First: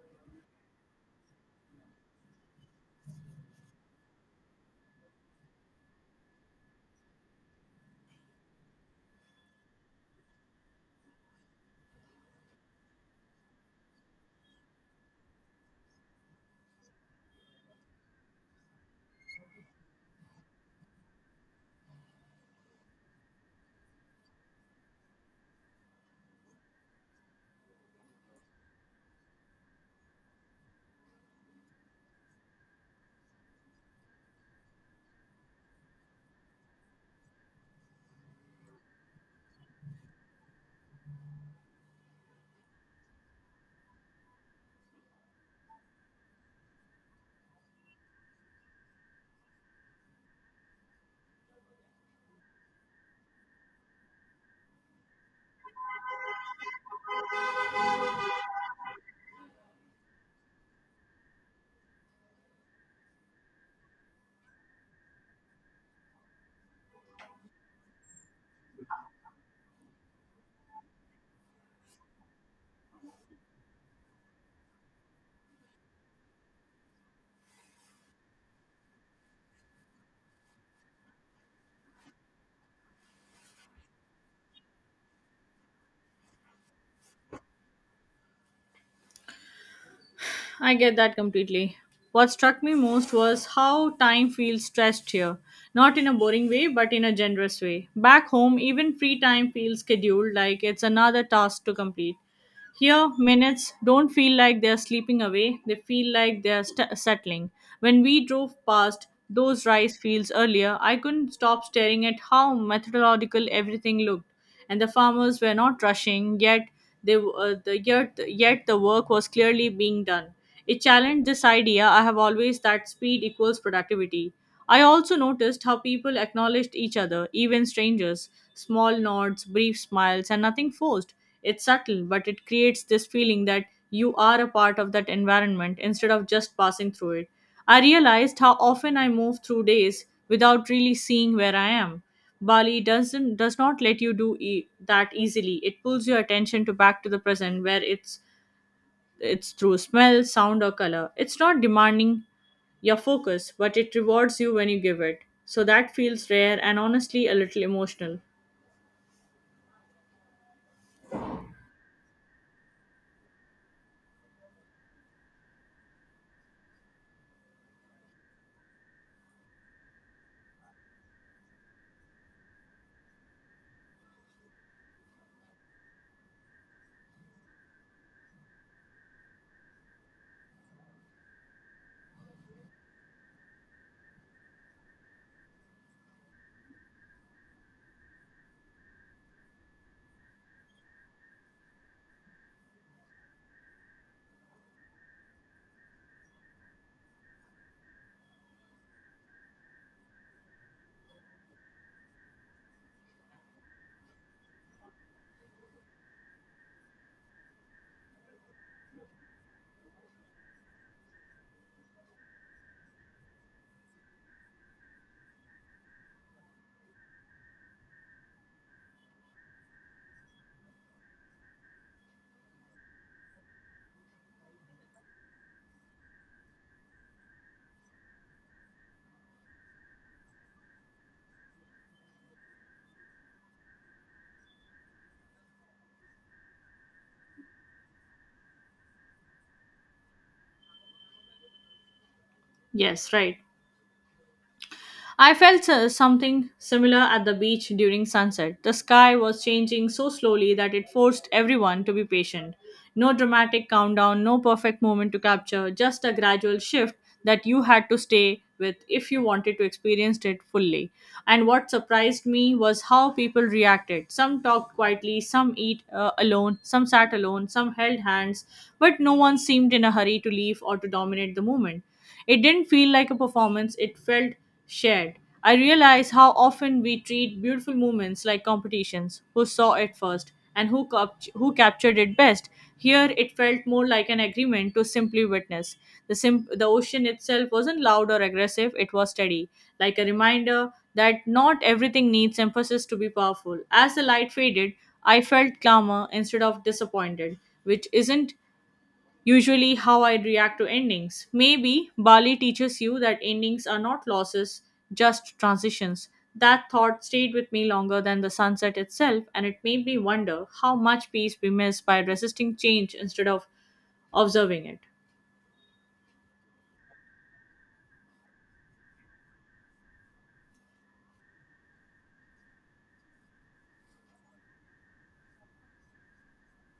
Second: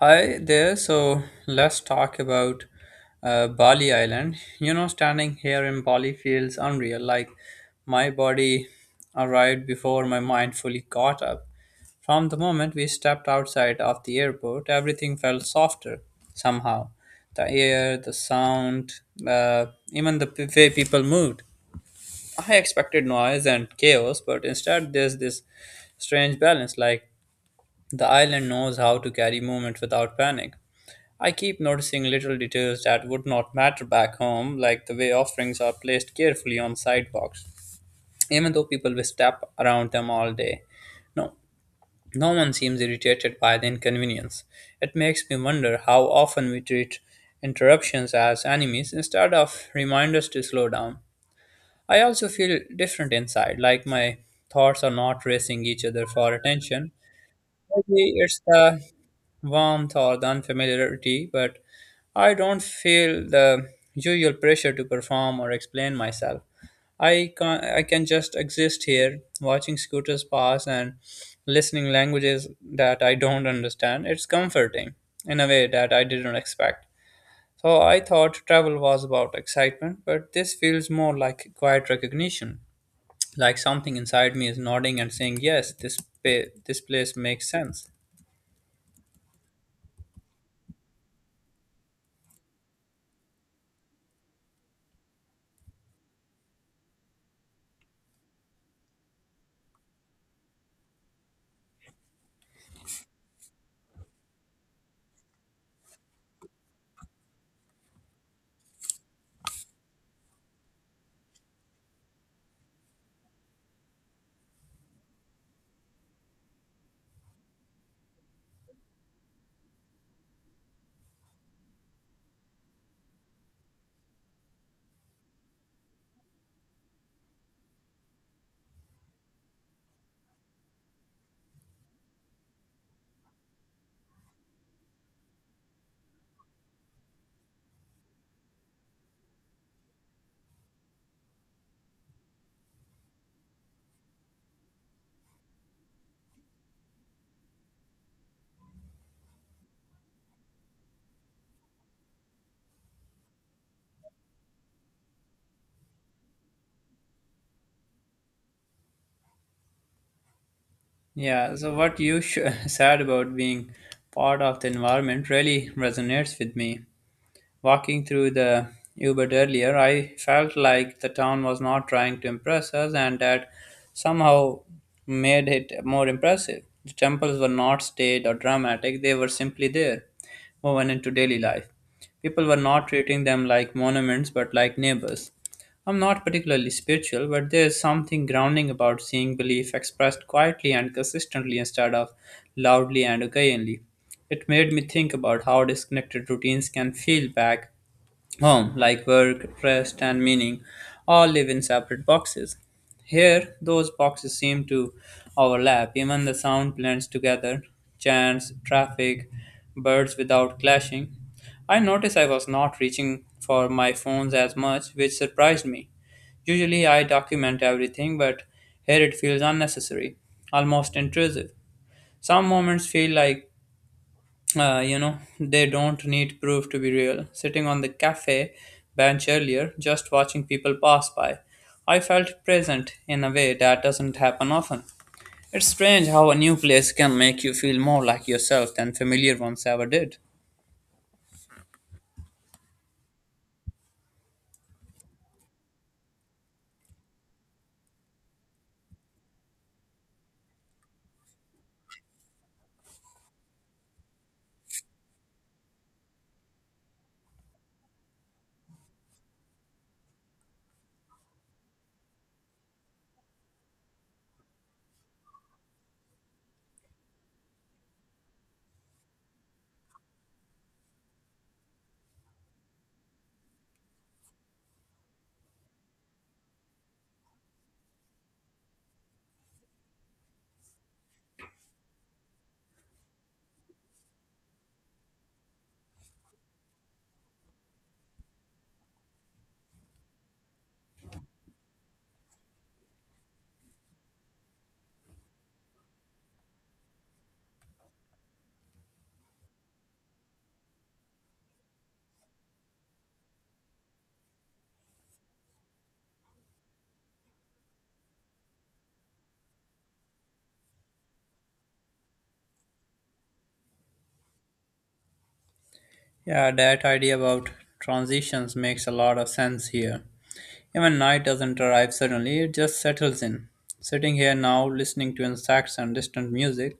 Hi there. So let's talk about Bali Island. You know, standing here in Bali feels unreal. Like my body arrived before my mind fully caught up. From the moment we stepped outside of the airport, everything felt softer somehow. The air, the sound, uh, even the way people moved. I expected noise and chaos, but instead there's this strange balance like the island knows how to carry movement without panic. I keep noticing little details that would not matter back home, like the way offerings are placed carefully on sidewalks, even though people will step around them all day. No, no one seems irritated by the inconvenience. It makes me wonder how often we treat interruptions as enemies instead of reminders to slow down. I also feel different inside, like my thoughts are not racing each other for attention. Maybe it's the warmth or the unfamiliarity, but I don't feel the usual pressure to perform or explain myself. I can just exist here, watching scooters pass and listening languages that I don't understand. It's comforting in a way that I didn't expect. So I thought travel was about excitement, but this feels more like quiet recognition, like something inside me is nodding and saying, "Yes, this this place makes sense." I get that completely. What struck me most was how time feels stretched here. Not in a boring way, but in a generous way. Back home, even free time feels scheduled like it's another task to complete. Here, minutes don't feel like they're slipping away, they feel like they're settling. When we drove past those rice fields earlier, I couldn't stop staring at how methodological everything looked, and the farmers were not rushing, yet they w- the yet, yet the work was clearly being done. It challenged this idea I have always that speed equals productivity. I also noticed how people acknowledged each other, even strangers, small nods, brief smiles, and nothing forced. It's subtle, but it creates this feeling that you are a part of that environment instead of just passing through it. I realized how often I move through days without really seeing where I am. Bali does not let you do that easily. It pulls your attention to back to the present where it's through smell, sound, or color. It's not demanding your focus, but it rewards you when you give it. So that feels rare and honestly a little emotional. Yeah, so what you said about being part of the environment really resonates with me. Walking through the Ubud earlier, I felt like the town was not trying to impress us and that somehow made it more impressive. The temples were not staged or dramatic, they were simply there, woven into daily life. People were not treating them like monuments but like neighbors. I'm not particularly spiritual, but there is something grounding about seeing belief expressed quietly and consistently instead of loudly and occasionally. It made me think about how disconnected routines can feel back home, like work, rest, and meaning all live in separate boxes. Here, those boxes seem to overlap, even the sound blends together chants, traffic, birds without clashing. I noticed I was not reaching for my phones as much, which surprised me. Usually I document everything, but here it feels unnecessary, almost intrusive. Some moments feel like they don't need proof to be real. Sitting on the cafe bench earlier, just watching people pass by, I felt present in a way that doesn't happen often. It's strange how a new place can make you feel more like yourself than familiar ones ever did. Yes, right. I felt something similar at the beach during sunset. The sky was changing so slowly that it forced everyone to be patient. No dramatic countdown, no perfect moment to capture, just a gradual shift that you had to stay with if you wanted to experience it fully. And what surprised me was how people reacted. Some talked quietly, some eat alone, some sat alone, some held hands, but no one seemed in a hurry to leave or to dominate the moment. It didn't feel like a performance, it felt shared. I realized how often we treat beautiful moments like competitions, who saw it first and who captured it best. Here, it felt more like an agreement to simply witness. The ocean itself wasn't loud or aggressive, it was steady, like a reminder that not everything needs emphasis to be powerful. As the light faded, I felt calmer instead of disappointed, which isn't usually how I react to endings. Maybe Bali teaches you that endings are not losses, just transitions. That thought stayed with me longer than the sunset itself, and it made me wonder how much peace we miss by resisting change instead of observing it. Yeah, that idea about transitions makes a lot of sense here. Even night doesn't arrive suddenly, it just settles in. Sitting here now, listening to insects and distant music,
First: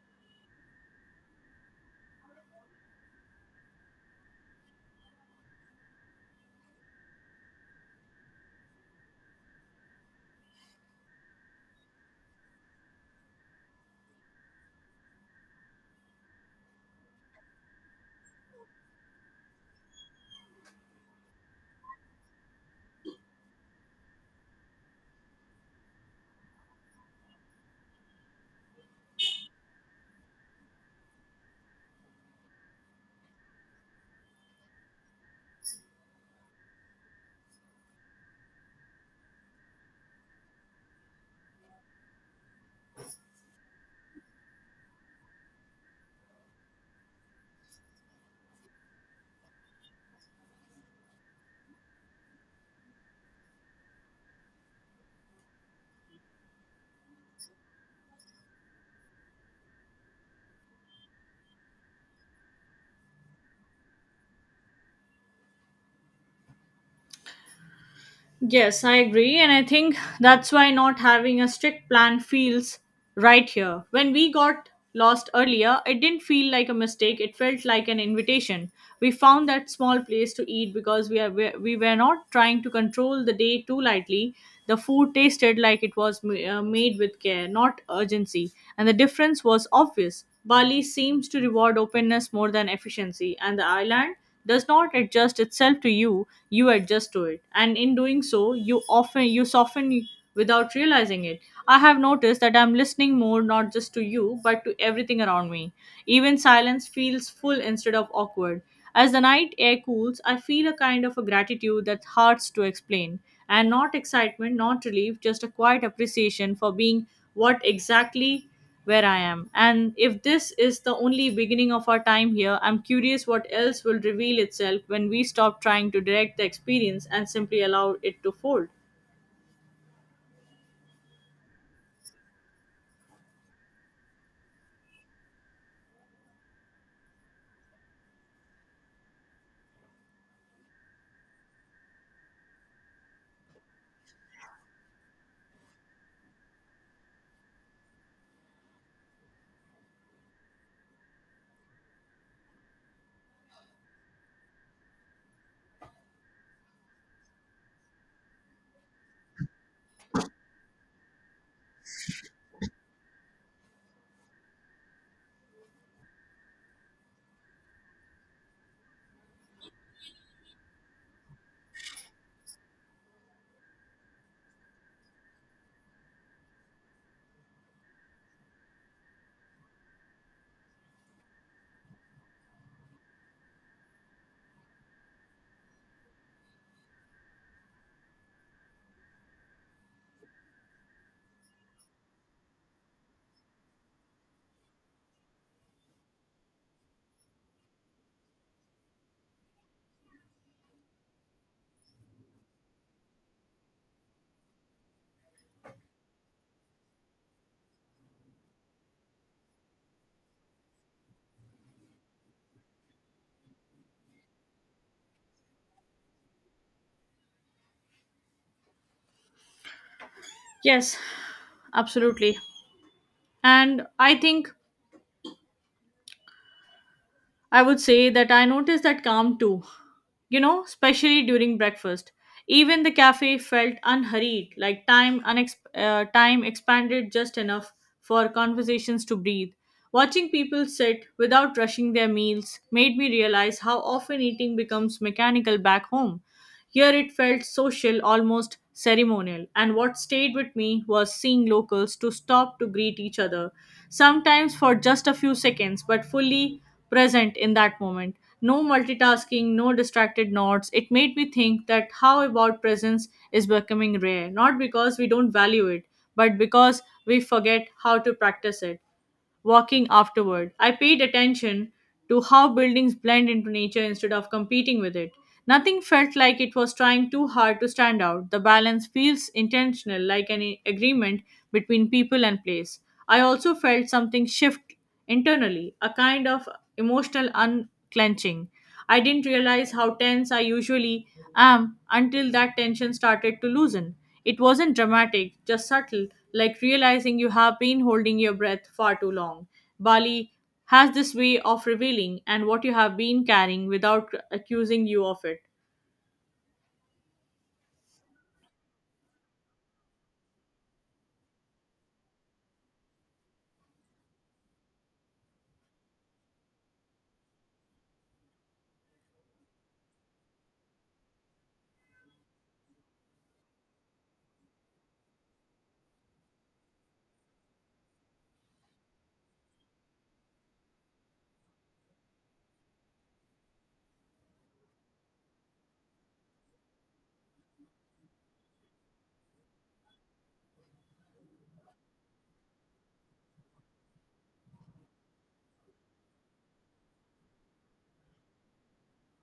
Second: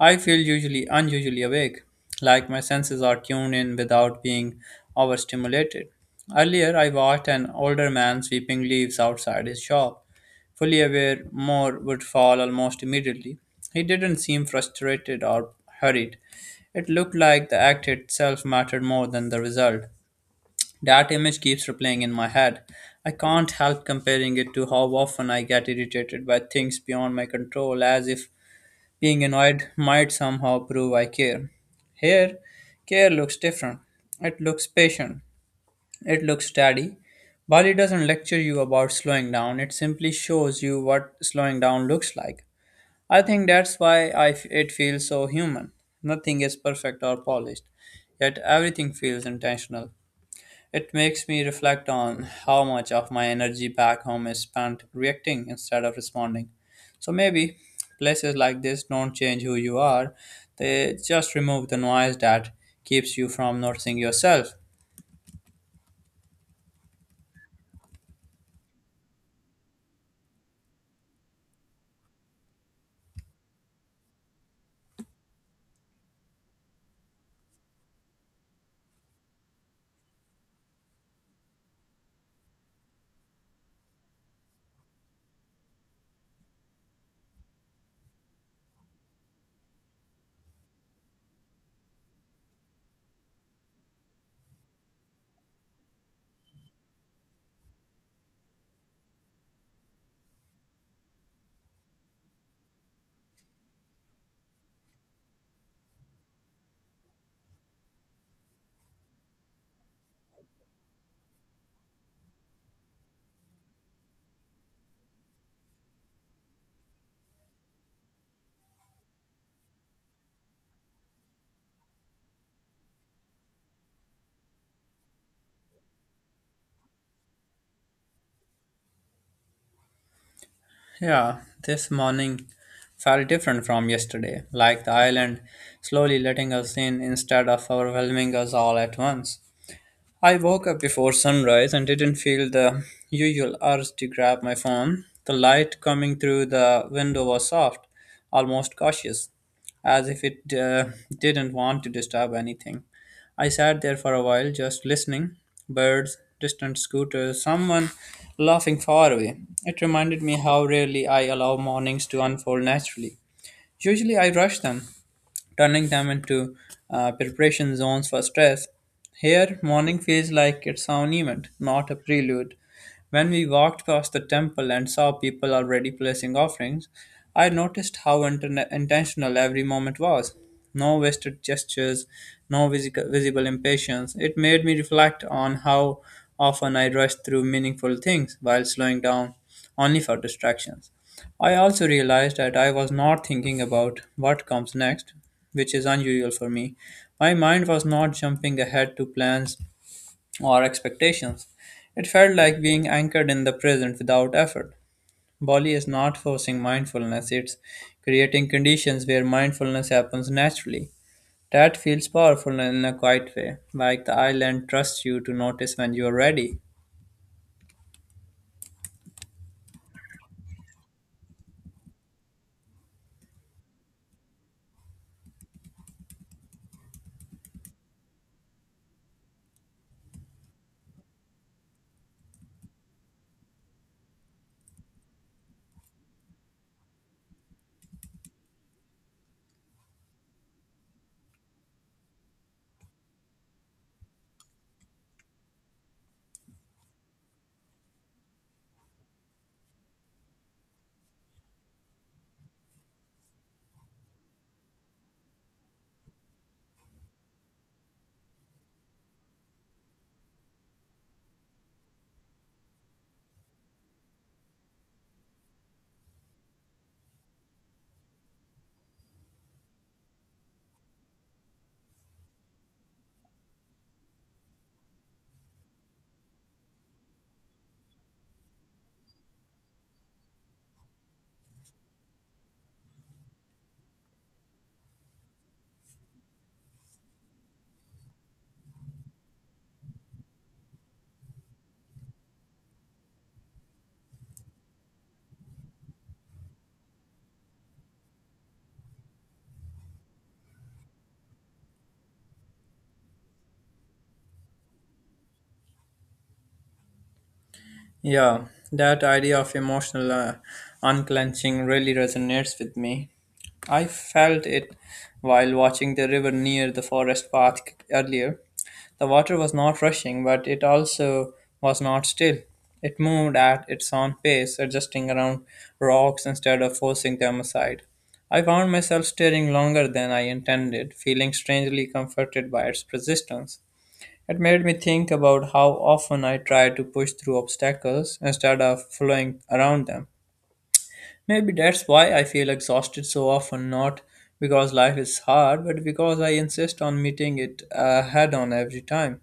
I feel usually unusually awake, like my senses are tuned in without being overstimulated. Earlier, I watched an older man sweeping leaves outside his shop, fully aware more would fall almost immediately. He didn't seem frustrated or hurried. It looked like the act itself mattered more than the result. That image keeps replaying in my head. I can't help comparing it to how often I get irritated by things beyond my control, as if being annoyed might somehow prove I care. Here, care looks different. It looks patient. It looks steady. Bali doesn't lecture you about slowing down, it simply shows you what slowing down looks like. I think that's why I it feels so human. Nothing is perfect or polished, yet everything feels intentional. It makes me reflect on how much of my energy back home is spent reacting instead of responding. So maybe places like this don't change who you are, they just remove the noise that keeps you from noticing yourself. Yes, I agree. And I think that's why not having a strict plan feels right here. When we got lost earlier, it didn't feel like a mistake. It felt like an invitation. We found that small place to eat because we were not trying to control the day too lightly. The food tasted like it was made with care, not urgency. And the difference was obvious. Bali seems to reward openness more than efficiency, and the island does not adjust itself to you, you adjust to it, and in doing so you often you soften without realizing it. I have noticed that I'm listening more, not just to you but to everything around me. Even silence feels full instead of awkward. As the night air cools, I feel a kind of a gratitude that hurts to explain, and not excitement, not relief, just a quiet appreciation for being what exactly where I am. And if this is the only beginning of our time here, I'm curious what else will reveal itself when we stop trying to direct the experience and simply allow it to fold. Yeah, this morning felt different from yesterday, like the island slowly letting us in instead of overwhelming us all at once. I woke up before sunrise and didn't feel the usual urge to grab my phone. The light coming through the window was soft, almost cautious, as if it didn't want to disturb anything. I sat there for a while, just listening birds, distant scooters, someone laughing far away. It reminded me how rarely I allow mornings to unfold naturally. Usually I rush them, turning them into preparation zones for stress. Here, morning feels like it's an event, not a prelude. When we walked past the temple and saw people already placing offerings, I noticed how intentional every moment was. No wasted gestures, no visible impatience. It made me reflect on how often I rush through meaningful things while slowing down only for distractions. I also realized that I was not thinking about what comes next which is unusual for me. My mind was not jumping ahead to plans or expectations. It felt like being anchored in the present without effort. Bali is not forcing mindfulness, it's creating conditions where mindfulness happens naturally. That feels powerful in a quiet way, like the island trusts you to notice when you are ready. Yes, absolutely. And I think I would say that I noticed that calm too. Especially during breakfast. Even the cafe felt unhurried, like time expanded just enough for conversations to breathe. Watching people sit without rushing their meals made me realize how often eating becomes mechanical back home. Here it felt social, almost ceremonial, and what stayed with me was seeing locals to stop to greet each other, sometimes for just a few seconds, but fully present in that moment. No multitasking, no distracted nods. It made me think that how about presence is becoming rare, not because we don't value it, but because we forget how to practice it walking afterward. I paid attention to how buildings blend into nature instead of competing with it. Nothing felt like it was trying too hard to stand out. The balance feels intentional, like an agreement between people and place. I also felt something shift internally, a kind of emotional unclenching. I didn't realize how tense I usually am until that tension started to loosen. It wasn't dramatic, just subtle, like realizing you have been holding your breath far too long. Bali has this way of revealing and what you have been carrying without accusing you of it. Yeah, that idea of emotional unclenching really resonates with me. I felt it while watching the river near the forest path earlier. The water was not rushing, but it also was not still. It moved at its own pace, adjusting around rocks instead of forcing them aside. I found myself staring longer than I intended, feeling strangely comforted by its persistence. It made me think about how often I try to push through obstacles instead of flowing around them. Maybe that's why I feel exhausted so often, not because life is hard, but because I insist on meeting it head on every time.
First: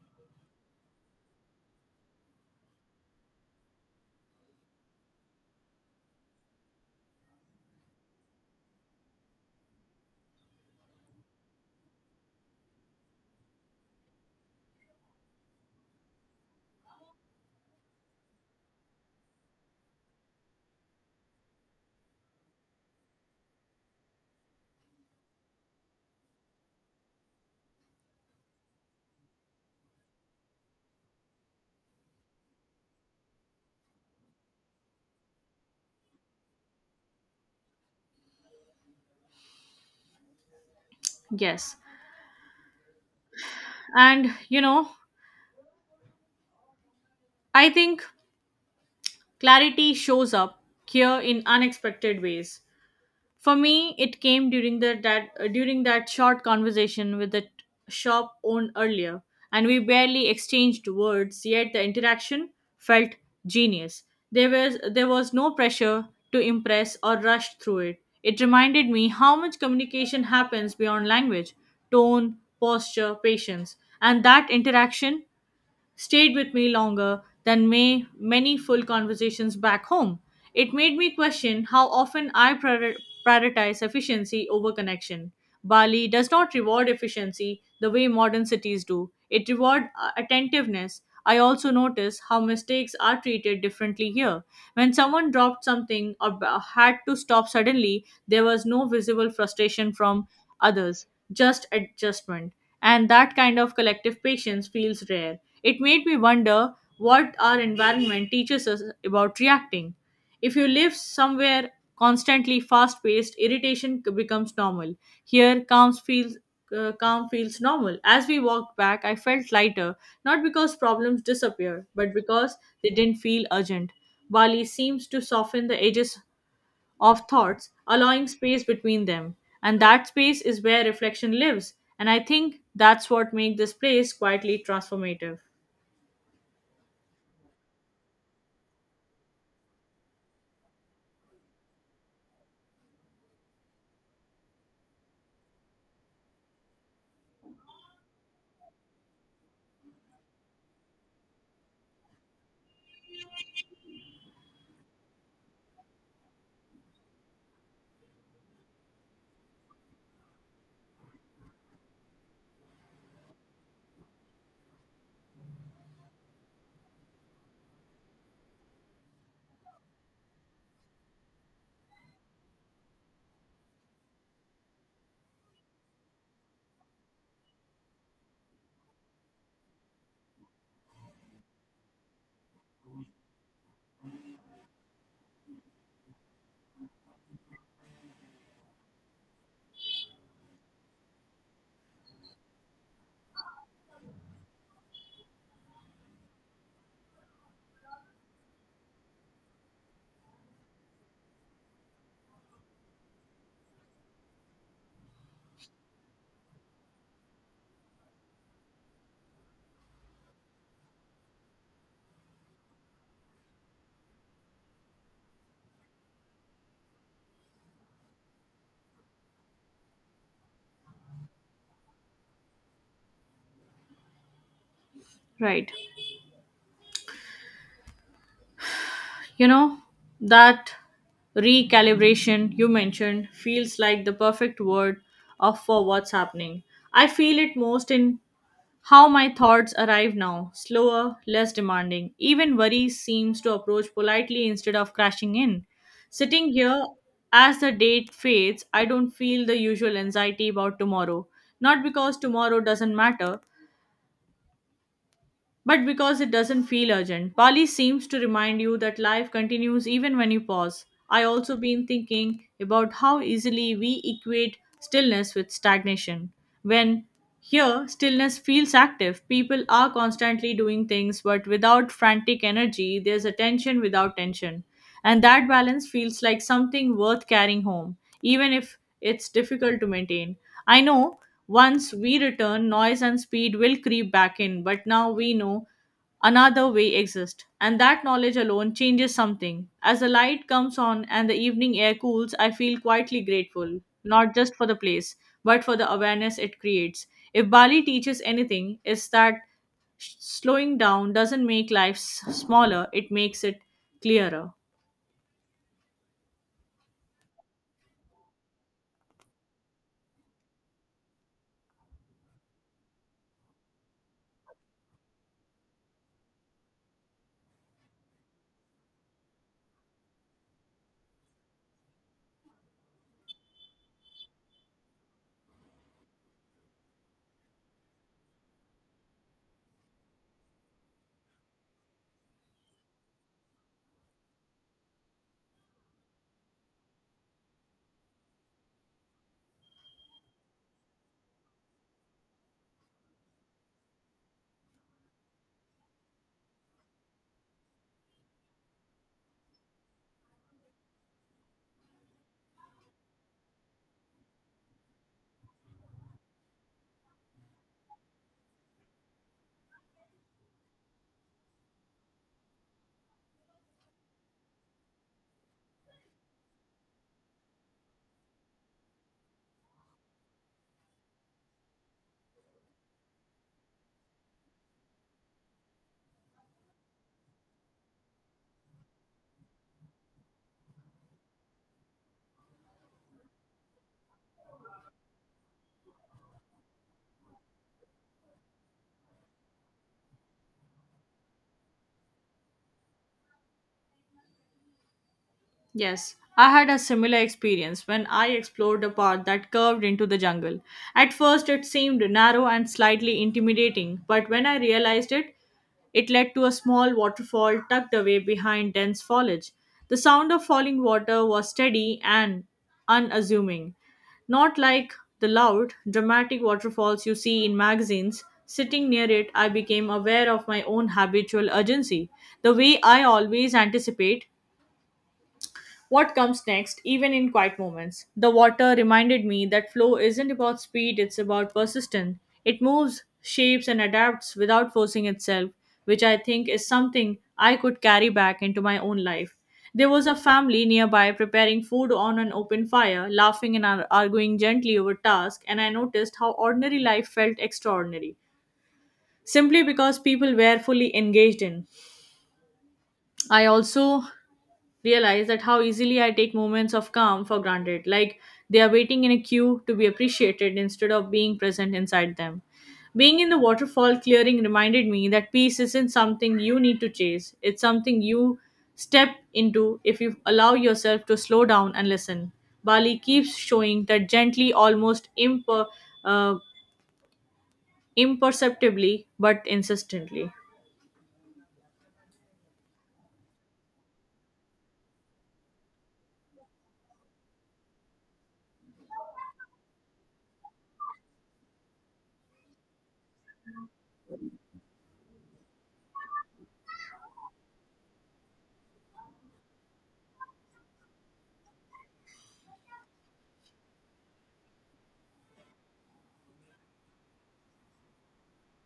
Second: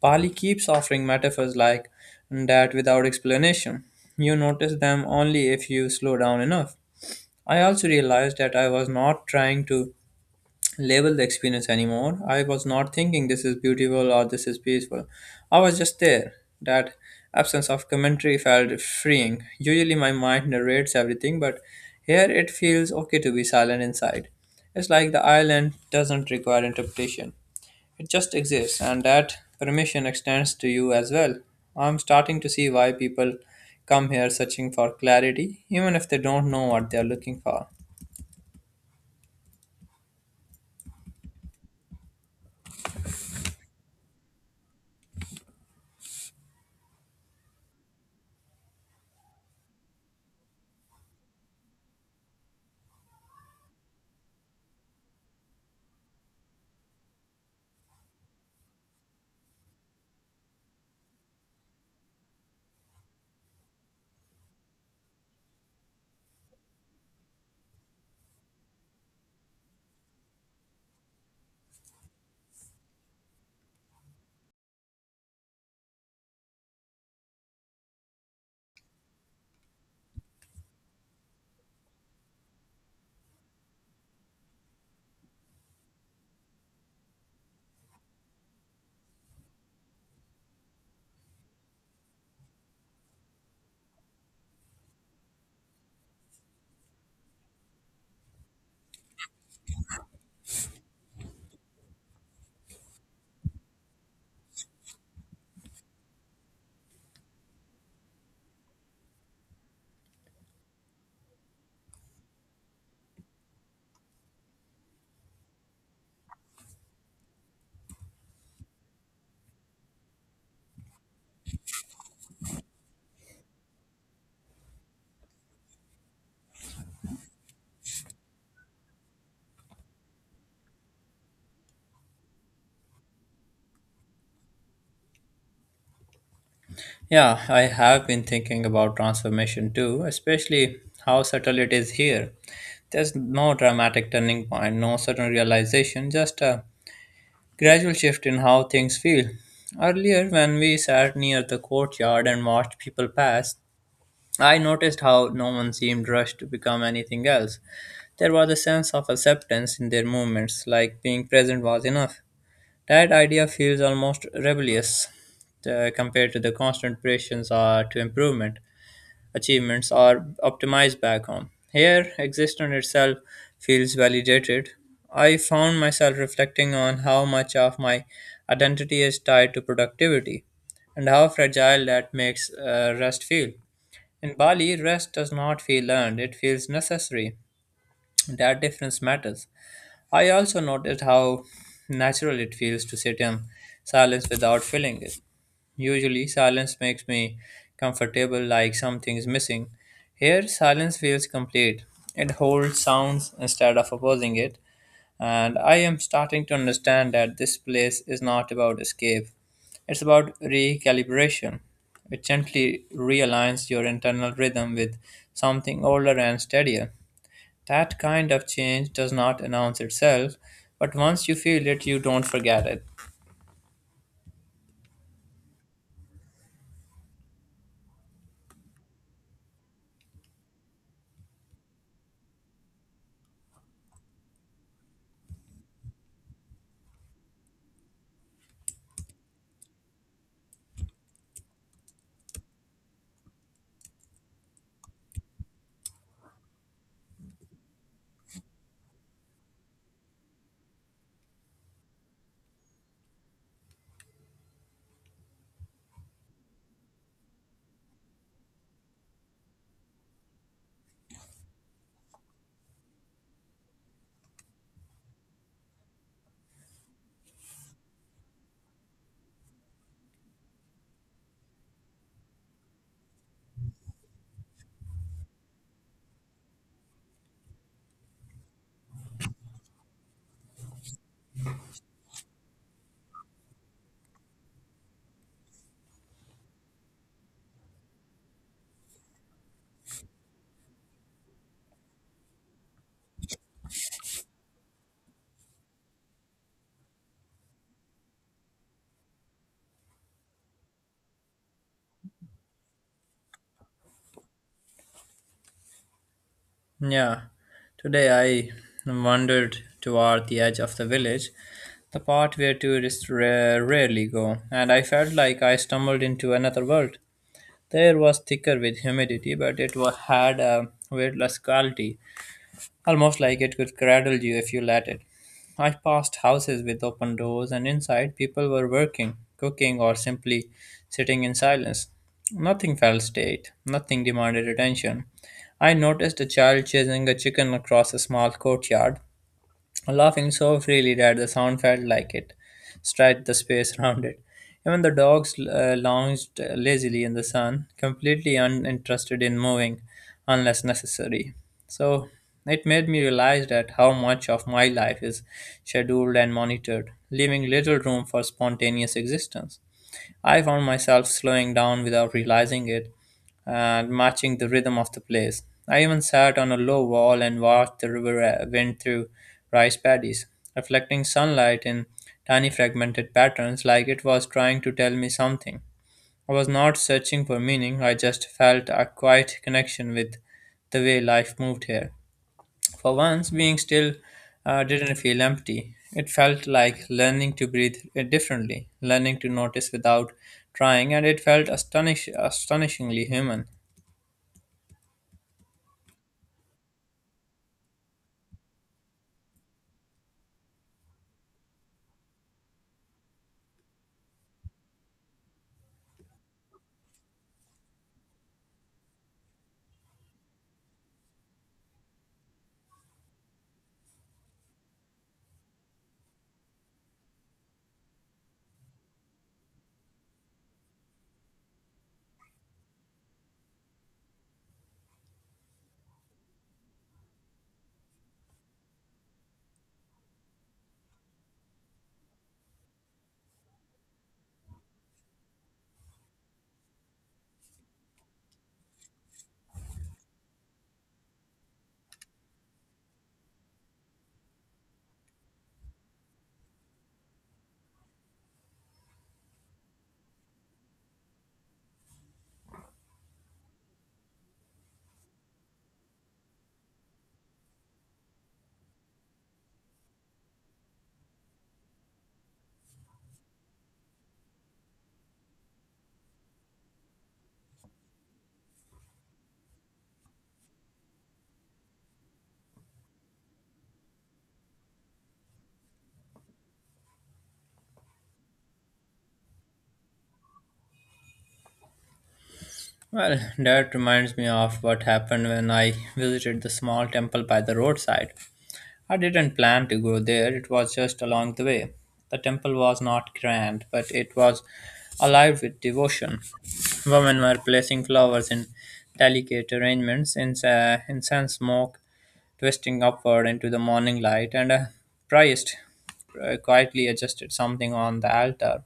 Pali keeps offering metaphors like that without explanation. You notice them only if you slow down enough. I also realized that I was not trying to label the experience anymore. I was not thinking this is beautiful or this is peaceful. I was just there. That absence of commentary felt freeing. Usually my mind narrates everything, but here it feels okay to be silent inside. It's like the island doesn't require interpretation. It just exists, and that permission extends to you as well. I'm starting to see why people come here searching for clarity, even if they don't know what they are looking for. Yes. And, you know, I think clarity shows up here in unexpected ways. For me, it came during the that during that short conversation with the shop owned earlier, and we barely exchanged words. Yet the interaction felt genius. There was no pressure to impress or rush through it. It reminded me how much communication happens beyond language, tone, posture, patience, and that interaction stayed with me longer than many full conversations back home. It made me question how often I prioritize efficiency over connection. Bali does not reward efficiency the way modern cities do. It rewards attentiveness. I also notice how mistakes are treated differently here. When someone dropped something or had to stop suddenly, there was no visible frustration from others, just adjustment. And that kind of collective patience feels rare. It made me wonder what our environment teaches us about reacting. If you live somewhere constantly fast paced, irritation becomes normal. Here, calm feels normal. As we walked back, I felt lighter, not because problems disappear, but because they didn't feel urgent. Bali seems to soften the edges of thoughts, allowing space between them. And that space is where reflection lives. And I think that's what makes this place quietly transformative. Yeah, I have been thinking about transformation too, especially how subtle it is here. There's no dramatic turning point, no sudden realization, just a gradual shift in how things feel. Earlier, when we sat near the courtyard and watched people pass, I noticed how no one seemed rushed to become anything else. There was a sense of acceptance in their movements, like being present was enough. That idea feels almost rebellious compared to the constant pressures to improvement achievements are optimized back home. Here, existence itself feels validated. I found myself reflecting on how much of my identity is tied to productivity and how fragile that makes rest feel. In Bali, rest does not feel earned, it feels necessary. That difference matters. I also noticed how natural it feels to sit in silence without feeling it. Usually, silence makes me comfortable, like something's missing. Here, silence feels complete. It holds sounds instead of opposing it, and I am starting to understand that this place is not about escape. It's about recalibration. It gently realigns your internal rhythm with something older and steadier. That kind of change does not announce itself, but once you feel it, you don't forget it. Right. You know, that recalibration you mentioned feels like the perfect word of for what's happening. I feel it most in how my thoughts arrive now, slower, less demanding. Even worry seems to approach politely instead of crashing in. Sitting here, as the date fades, I don't feel the usual anxiety about tomorrow. Not because tomorrow doesn't matter, but because it doesn't feel urgent. Bali seems to remind you that life continues even when you pause. I also been thinking about how easily we equate stillness with stagnation. When here stillness feels active, people are constantly doing things but without frantic energy, there's attention without tension. And that balance feels like something worth carrying home, even if it's difficult to maintain. I know once we return, noise and speed will creep back in, but now we know another way exists, and that knowledge alone changes something. As the light comes on and the evening air cools, I feel quietly grateful, not just for the place, but for the awareness it creates. If Bali teaches anything, it's that slowing down doesn't make life smaller, it makes it clearer. Yeah, today I wandered toward the edge of the village, the part where tourists rarely go, and I felt like I stumbled into another world. The air was thicker with humidity, but it had a weightless quality almost like it could cradle you if you let it. I passed houses with open doors, and inside people were working, cooking, or simply sitting in silence. Nothing felt state, nothing demanded attention. I noticed a child chasing a chicken across a small courtyard, laughing so freely that the sound felt like it stretched the space around it. Even the dogs lounged lazily in the sun, completely uninterested in moving unless necessary. So it made me realize that how much of my life is scheduled and monitored, leaving little room for spontaneous existence. I found myself slowing down without realizing it and matching the rhythm of the place. I even sat on a low wall and watched the river wind through rice paddies, reflecting sunlight in tiny fragmented patterns like it was trying to tell me something. I was not searching for meaning, I just felt a quiet connection with the way life moved here. For once, being still didn't feel empty. It felt like learning to breathe differently, learning to notice without trying, and it felt astonishingly human. Yes, I had a similar experience when I explored a path that curved into the jungle. At first, it seemed narrow and slightly intimidating, but when I realized it, it led to a small waterfall tucked away behind dense foliage. The sound of falling water was steady and unassuming, not like the loud, dramatic waterfalls you see in magazines. Sitting near it, I became aware of my own habitual urgency, the way I always anticipate what comes next, even in quiet moments. The water reminded me that flow isn't about speed, it's about persistence. It moves, shapes, and adapts without forcing itself, which I think is something I could carry back into my own life. There was a family nearby preparing food on an open fire, laughing and arguing gently over tasks, and I noticed how ordinary life felt extraordinary, simply because people were fully engaged in. I also realize that how easily I take moments of calm for granted, like they are waiting in a queue to be appreciated instead of being present inside them. Being in the waterfall clearing reminded me that peace isn't something you need to chase, it's something you step into if you allow yourself to slow down and listen. Bali keeps showing that gently, uh, imperceptibly, but insistently. Well, that reminds me of what happened when I visited the small temple by the roadside. I didn't plan to go there, it was just along the way. The temple was not grand, but it was alive with devotion. Women were placing flowers in delicate arrangements, incense smoke twisting upward into the morning light, and a priest quietly adjusted something on the altar.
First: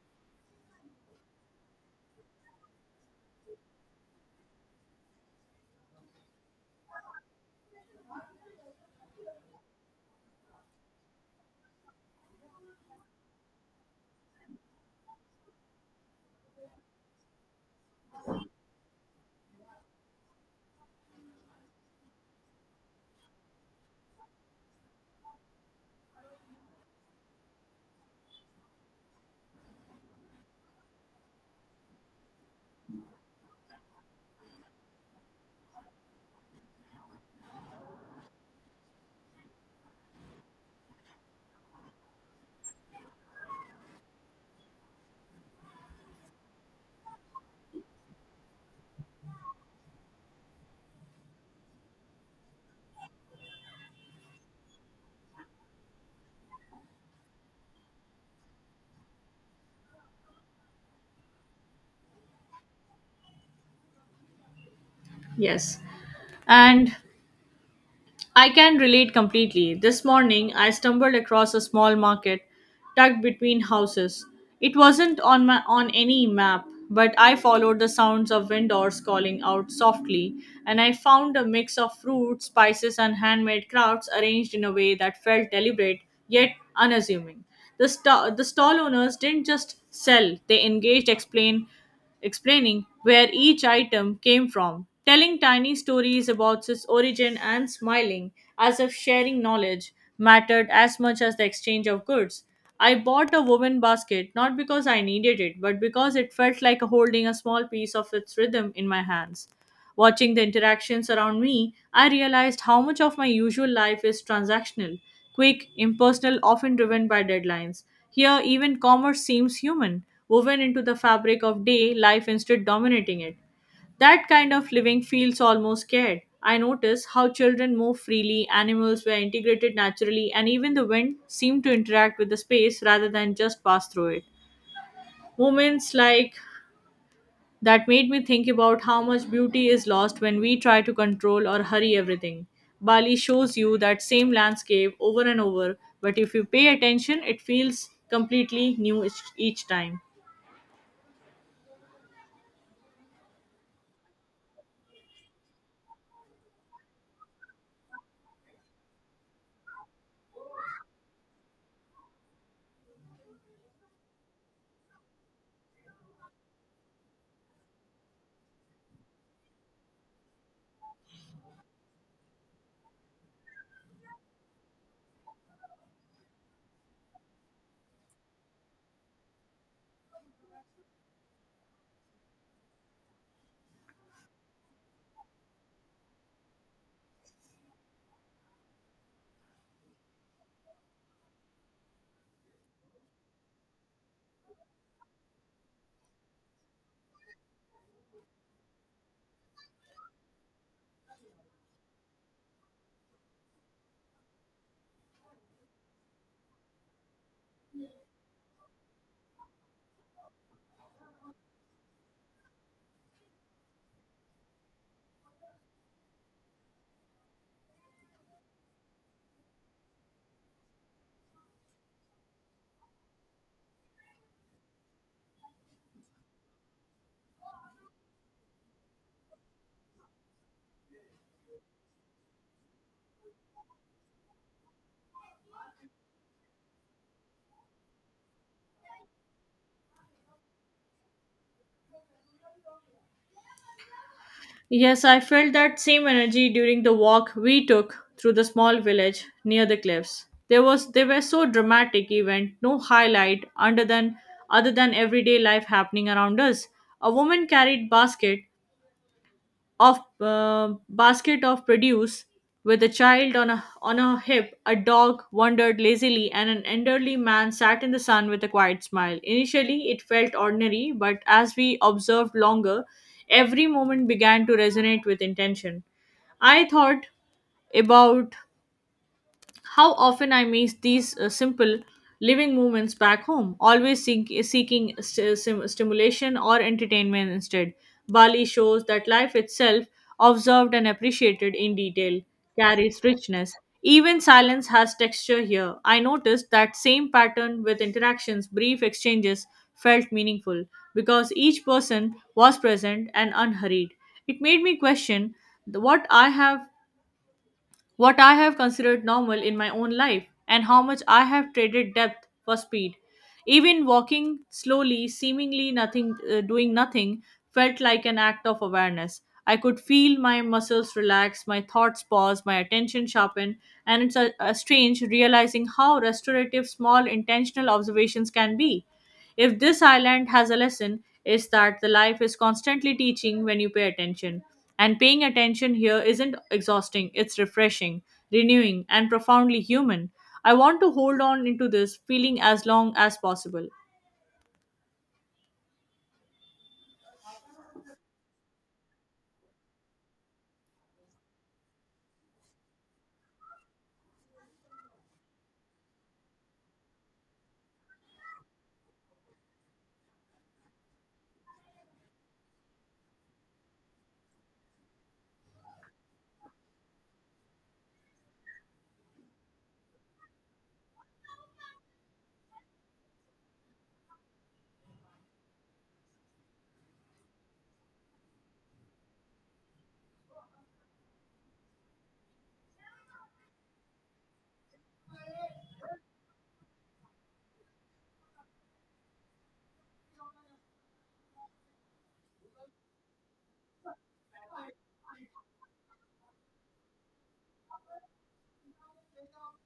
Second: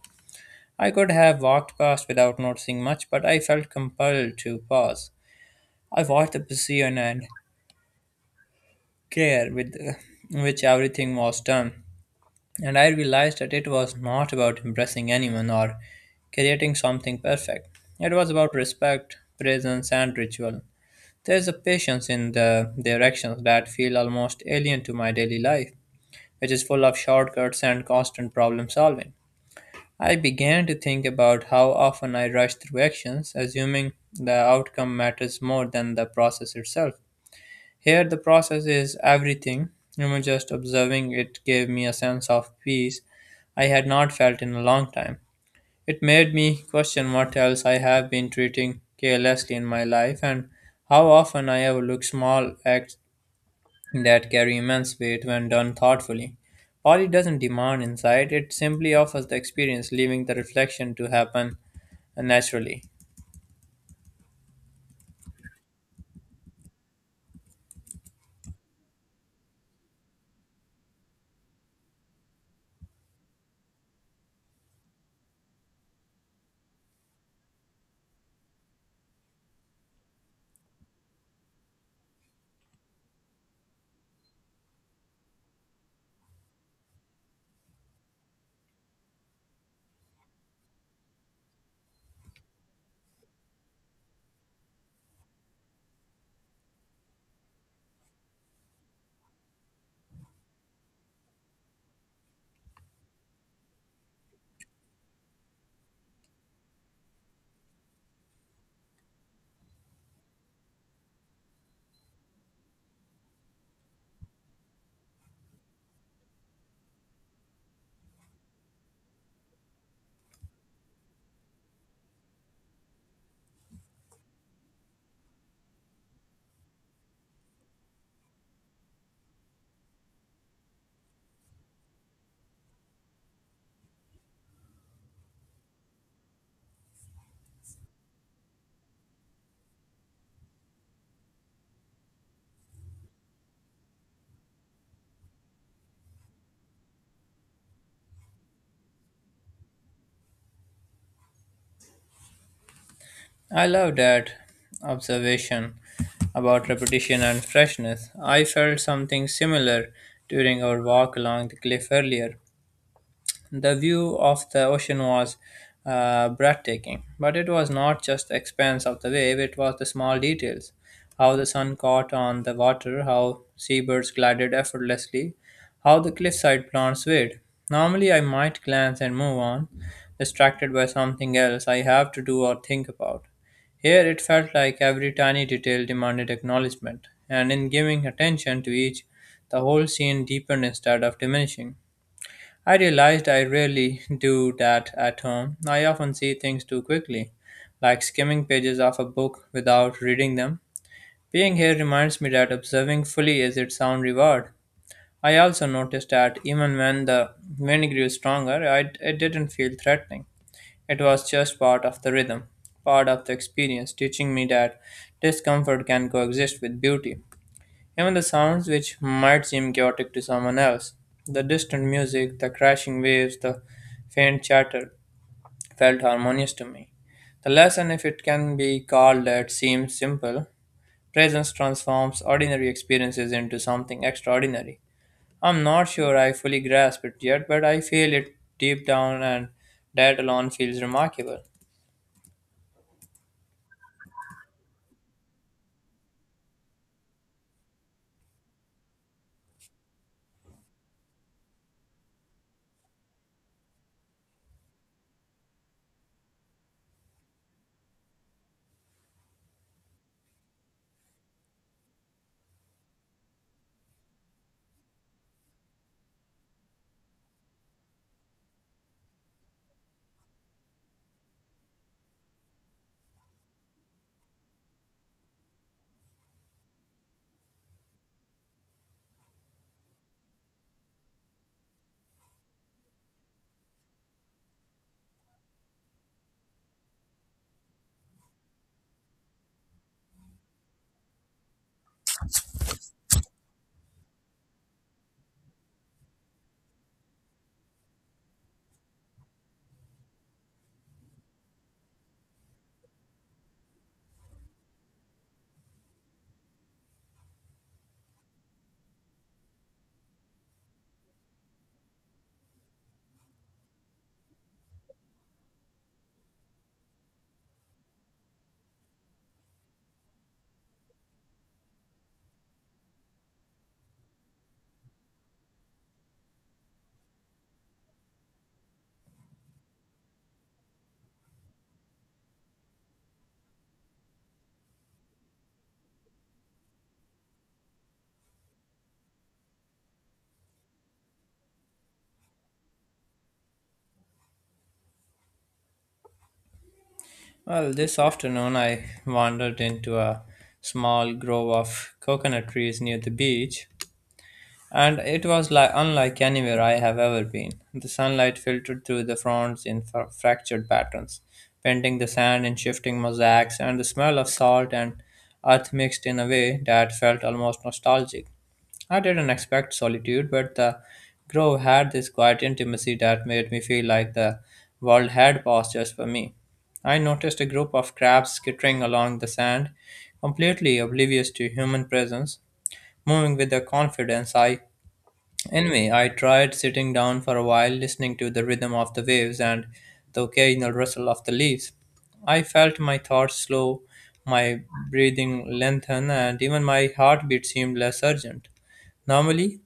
I could have walked past without noticing much, but I felt compelled to pause. I watched the precision and care with which everything was done, and I realized that it was not about impressing anyone or creating something perfect. It was about respect, presence, and ritual. There is a patience in their actions that feel almost alien to my daily life, which is full of shortcuts and constant problem solving. I began to think about how often I rush through actions, assuming the outcome matters more than the process itself. Here, the process is everything. Even just observing it gave me a sense of peace I had not felt in a long time. It made me question what else I have been treating carelessly in my life and how often I overlook small acts that carry immense weight when done thoughtfully. Poly doesn't demand insight, it simply offers the experience, leaving the reflection to happen naturally. Yes. And I can relate completely. This morning, I stumbled across a small market tucked between houses. It wasn't on on any map, but I followed the sounds of vendors calling out softly, and I found a mix of fruits, spices, and handmade crafts arranged in a way that felt deliberate yet unassuming. The stall owners didn't just sell; they engaged, explained explaining where each item came from, telling tiny stories about its origin, and smiling as if sharing knowledge mattered as much as the exchange of goods. I bought a woven basket not because I needed it, but because it felt like holding a small piece of its rhythm in my hands. Watching the interactions around me, I realized how much of my usual life is transactional, quick, impersonal, often driven by deadlines. Here, even commerce seems human, woven into the fabric of day life instead dominating it. That kind of living feels almost scared. I notice how children move freely, animals were integrated naturally, and even the wind seemed to interact with the space rather than just pass through it. Moments like that made me think about how much beauty is lost when we try to control or hurry everything. Bali shows you that same landscape over and over, but if you pay attention, it feels completely new each time. I love that observation about repetition and freshness. I felt something similar during our walk along the cliff earlier. The view of the ocean was breathtaking, but it was not just the expanse of the wave, it was the small details. How the sun caught on the water, how seabirds glided effortlessly, how the cliffside plants swayed. Normally, I might glance and move on, distracted by something else I have to do or think about. Here, it felt like every tiny detail demanded acknowledgement, and in giving attention to each, the whole scene deepened instead of diminishing. I realized I rarely do that at home. I often see things too quickly, like skimming pages of a book without reading them. Being here reminds me that observing fully is its own reward. I also noticed that even when the wind grew stronger, it didn't feel threatening. It was just part of the rhythm, part of the experience, teaching me that discomfort can coexist with beauty. Even the sounds which might seem chaotic to someone else, the distant music, the crashing waves, the faint chatter, felt harmonious to me. The lesson, if it can be called that, seems simple. Presence transforms ordinary experiences into something extraordinary. I'm not sure I fully grasp it yet, but I feel it deep down, and that alone feels remarkable. Yes, I felt that same energy during the walk we took through the small village near the cliffs. There was They were so dramatic event, no highlight under than other than everyday life happening around us. A woman carried basket of produce with a child on a hip, a dog wandered lazily, and an elderly man sat in the sun with a quiet smile. Initially it felt ordinary, but as we observed longer, every moment began to resonate with intention. I thought about how often I miss these simple living movements back home, always seeking stimulation or entertainment instead. Bali shows that life itself, observed and appreciated in detail, carries richness. Even silence has texture here. I noticed that same pattern with interactions, brief exchanges felt meaningful because each person was present and unhurried. It made me question the- what I have what I have considered normal in my own life, and how much I have traded depth for speed. Even walking slowly, seemingly nothing, doing nothing, felt like an act of awareness. I could feel my muscles relax, my thoughts pause, my attention sharpen, and it's a strange realizing how restorative small intentional observations can be. If this island has a lesson, is that the life is constantly teaching when you pay attention. And paying attention here isn't exhausting, it's refreshing, renewing, and profoundly human. I want to hold on into this feeling as long as possible. Well, this afternoon I wandered into a small grove of coconut trees near the beach, and it was like unlike anywhere I have ever been. The sunlight filtered through the fronds in fractured patterns, painting the sand in shifting mosaics, and the smell of salt and earth mixed in a way that felt almost nostalgic. I didn't expect solitude, but the grove had this quiet intimacy that made me feel like the world had paused just for me. I noticed a group of crabs skittering along the sand, completely oblivious to human presence, moving with a confidence I— anyway, I tried sitting down for a while, listening to the rhythm of the waves and the occasional rustle of the leaves. I felt my thoughts slow, my breathing lengthen, and even my heartbeat seemed less urgent. Normally,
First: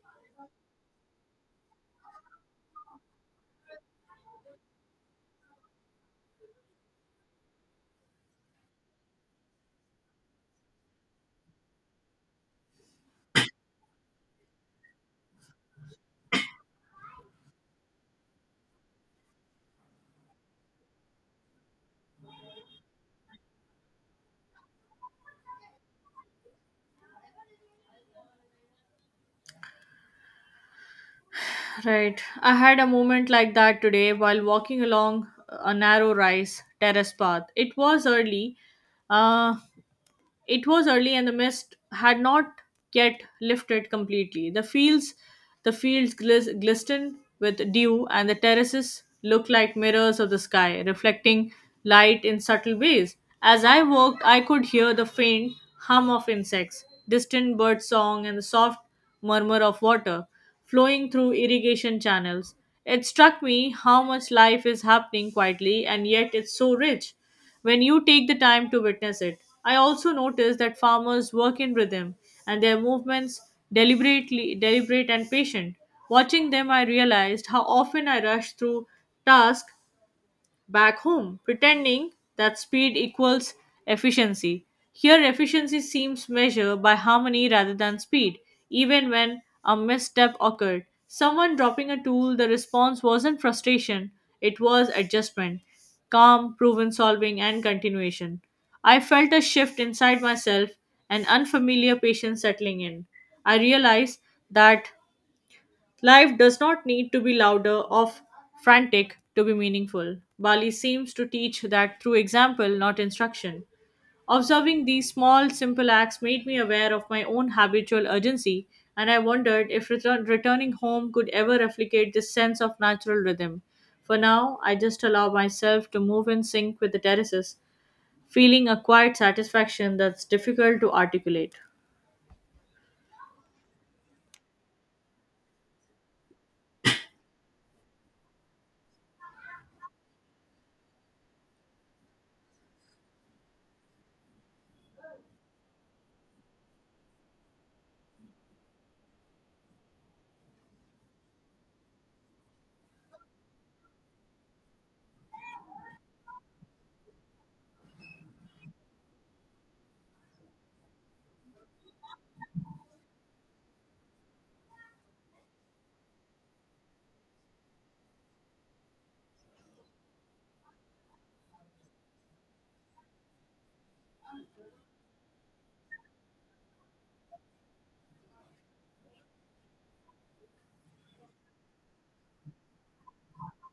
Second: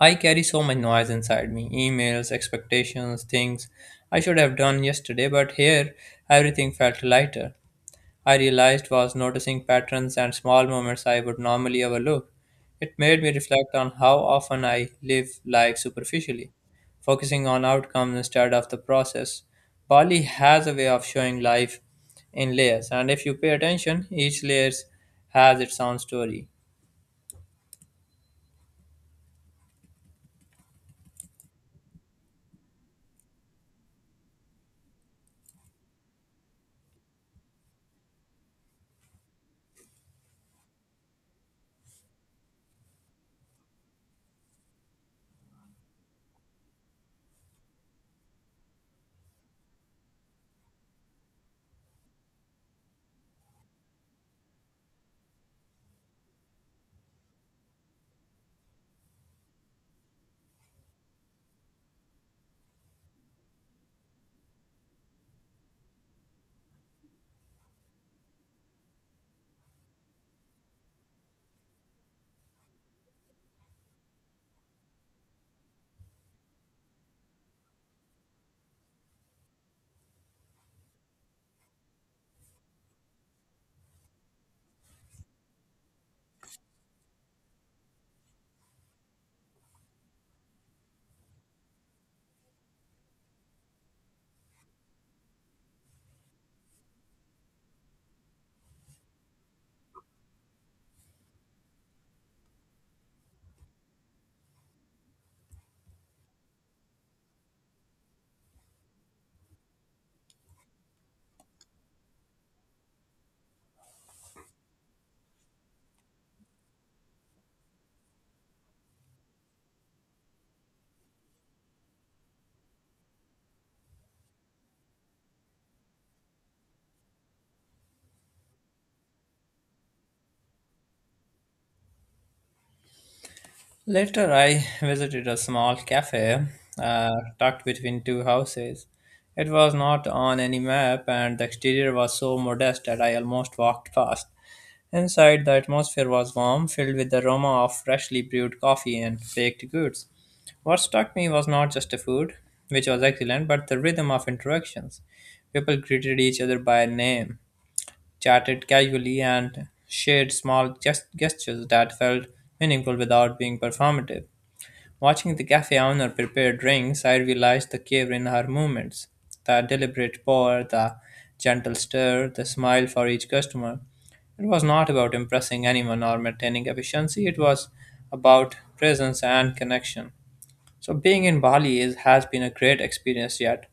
I carry so much noise inside me, emails, expectations, things I should have done yesterday, but here everything felt lighter. I realized was noticing patterns and small moments I would normally overlook. It made me reflect on how often I live life superficially, focusing on outcomes instead of the process. Bali has a way of showing life in layers, and if you pay attention, each layer has its own story. Right. I had a moment like that today while walking along a narrow rice terrace path. Uh, It was early and the mist had not yet lifted completely. The fields glistened with dew, and the terraces looked like mirrors of the sky, reflecting light in subtle ways. As I walked, I could hear the faint hum of insects, distant bird song, and the soft murmur of water flowing through irrigation channels. It struck me how much life is happening quietly, and yet it's so rich when you take the time to witness it. I also notice that farmers work in rhythm, and their movements deliberately deliberate and patient. Watching them, I realized how often I rush through tasks back home, pretending that speed equals efficiency. Here, efficiency seems measured by harmony rather than speed, even when a misstep occurred. Someone dropping a tool, the response wasn't frustration, it was adjustment, calm, proven solving, and continuation. I felt a shift inside myself, an unfamiliar patience settling in. I realized that life does not need to be louder or frantic to be meaningful. Bali seems to teach that through example, not instruction. Observing these small, simple acts made me aware of my own habitual urgency, and I wondered if returning home could ever replicate this sense of natural rhythm. For now, I just allow myself to move in sync with the terraces, feeling a quiet satisfaction that's difficult to articulate. Later, I visited a small cafe tucked between two houses. It was not on any map, and the exterior was so modest that I almost walked past. Inside, the atmosphere was warm, filled with the aroma of freshly brewed coffee and baked goods. What struck me was not just the food, which was excellent, but the rhythm of interactions. People greeted each other by name, chatted casually, and shared small gestures that felt meaningful without being performative. Watching the cafe owner prepare drinks, I realized the care in her movements. The deliberate pour, the gentle stir, the smile for each customer. It was not about impressing anyone or maintaining efficiency, it was about presence and connection. So, being in Bali has been a great experience yet.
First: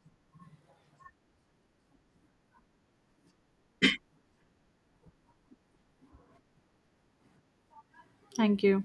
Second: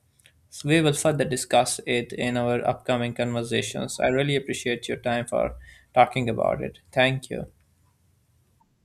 So we will further discuss it in our upcoming conversations. I really appreciate your time for talking about it. Thank you. Thank you.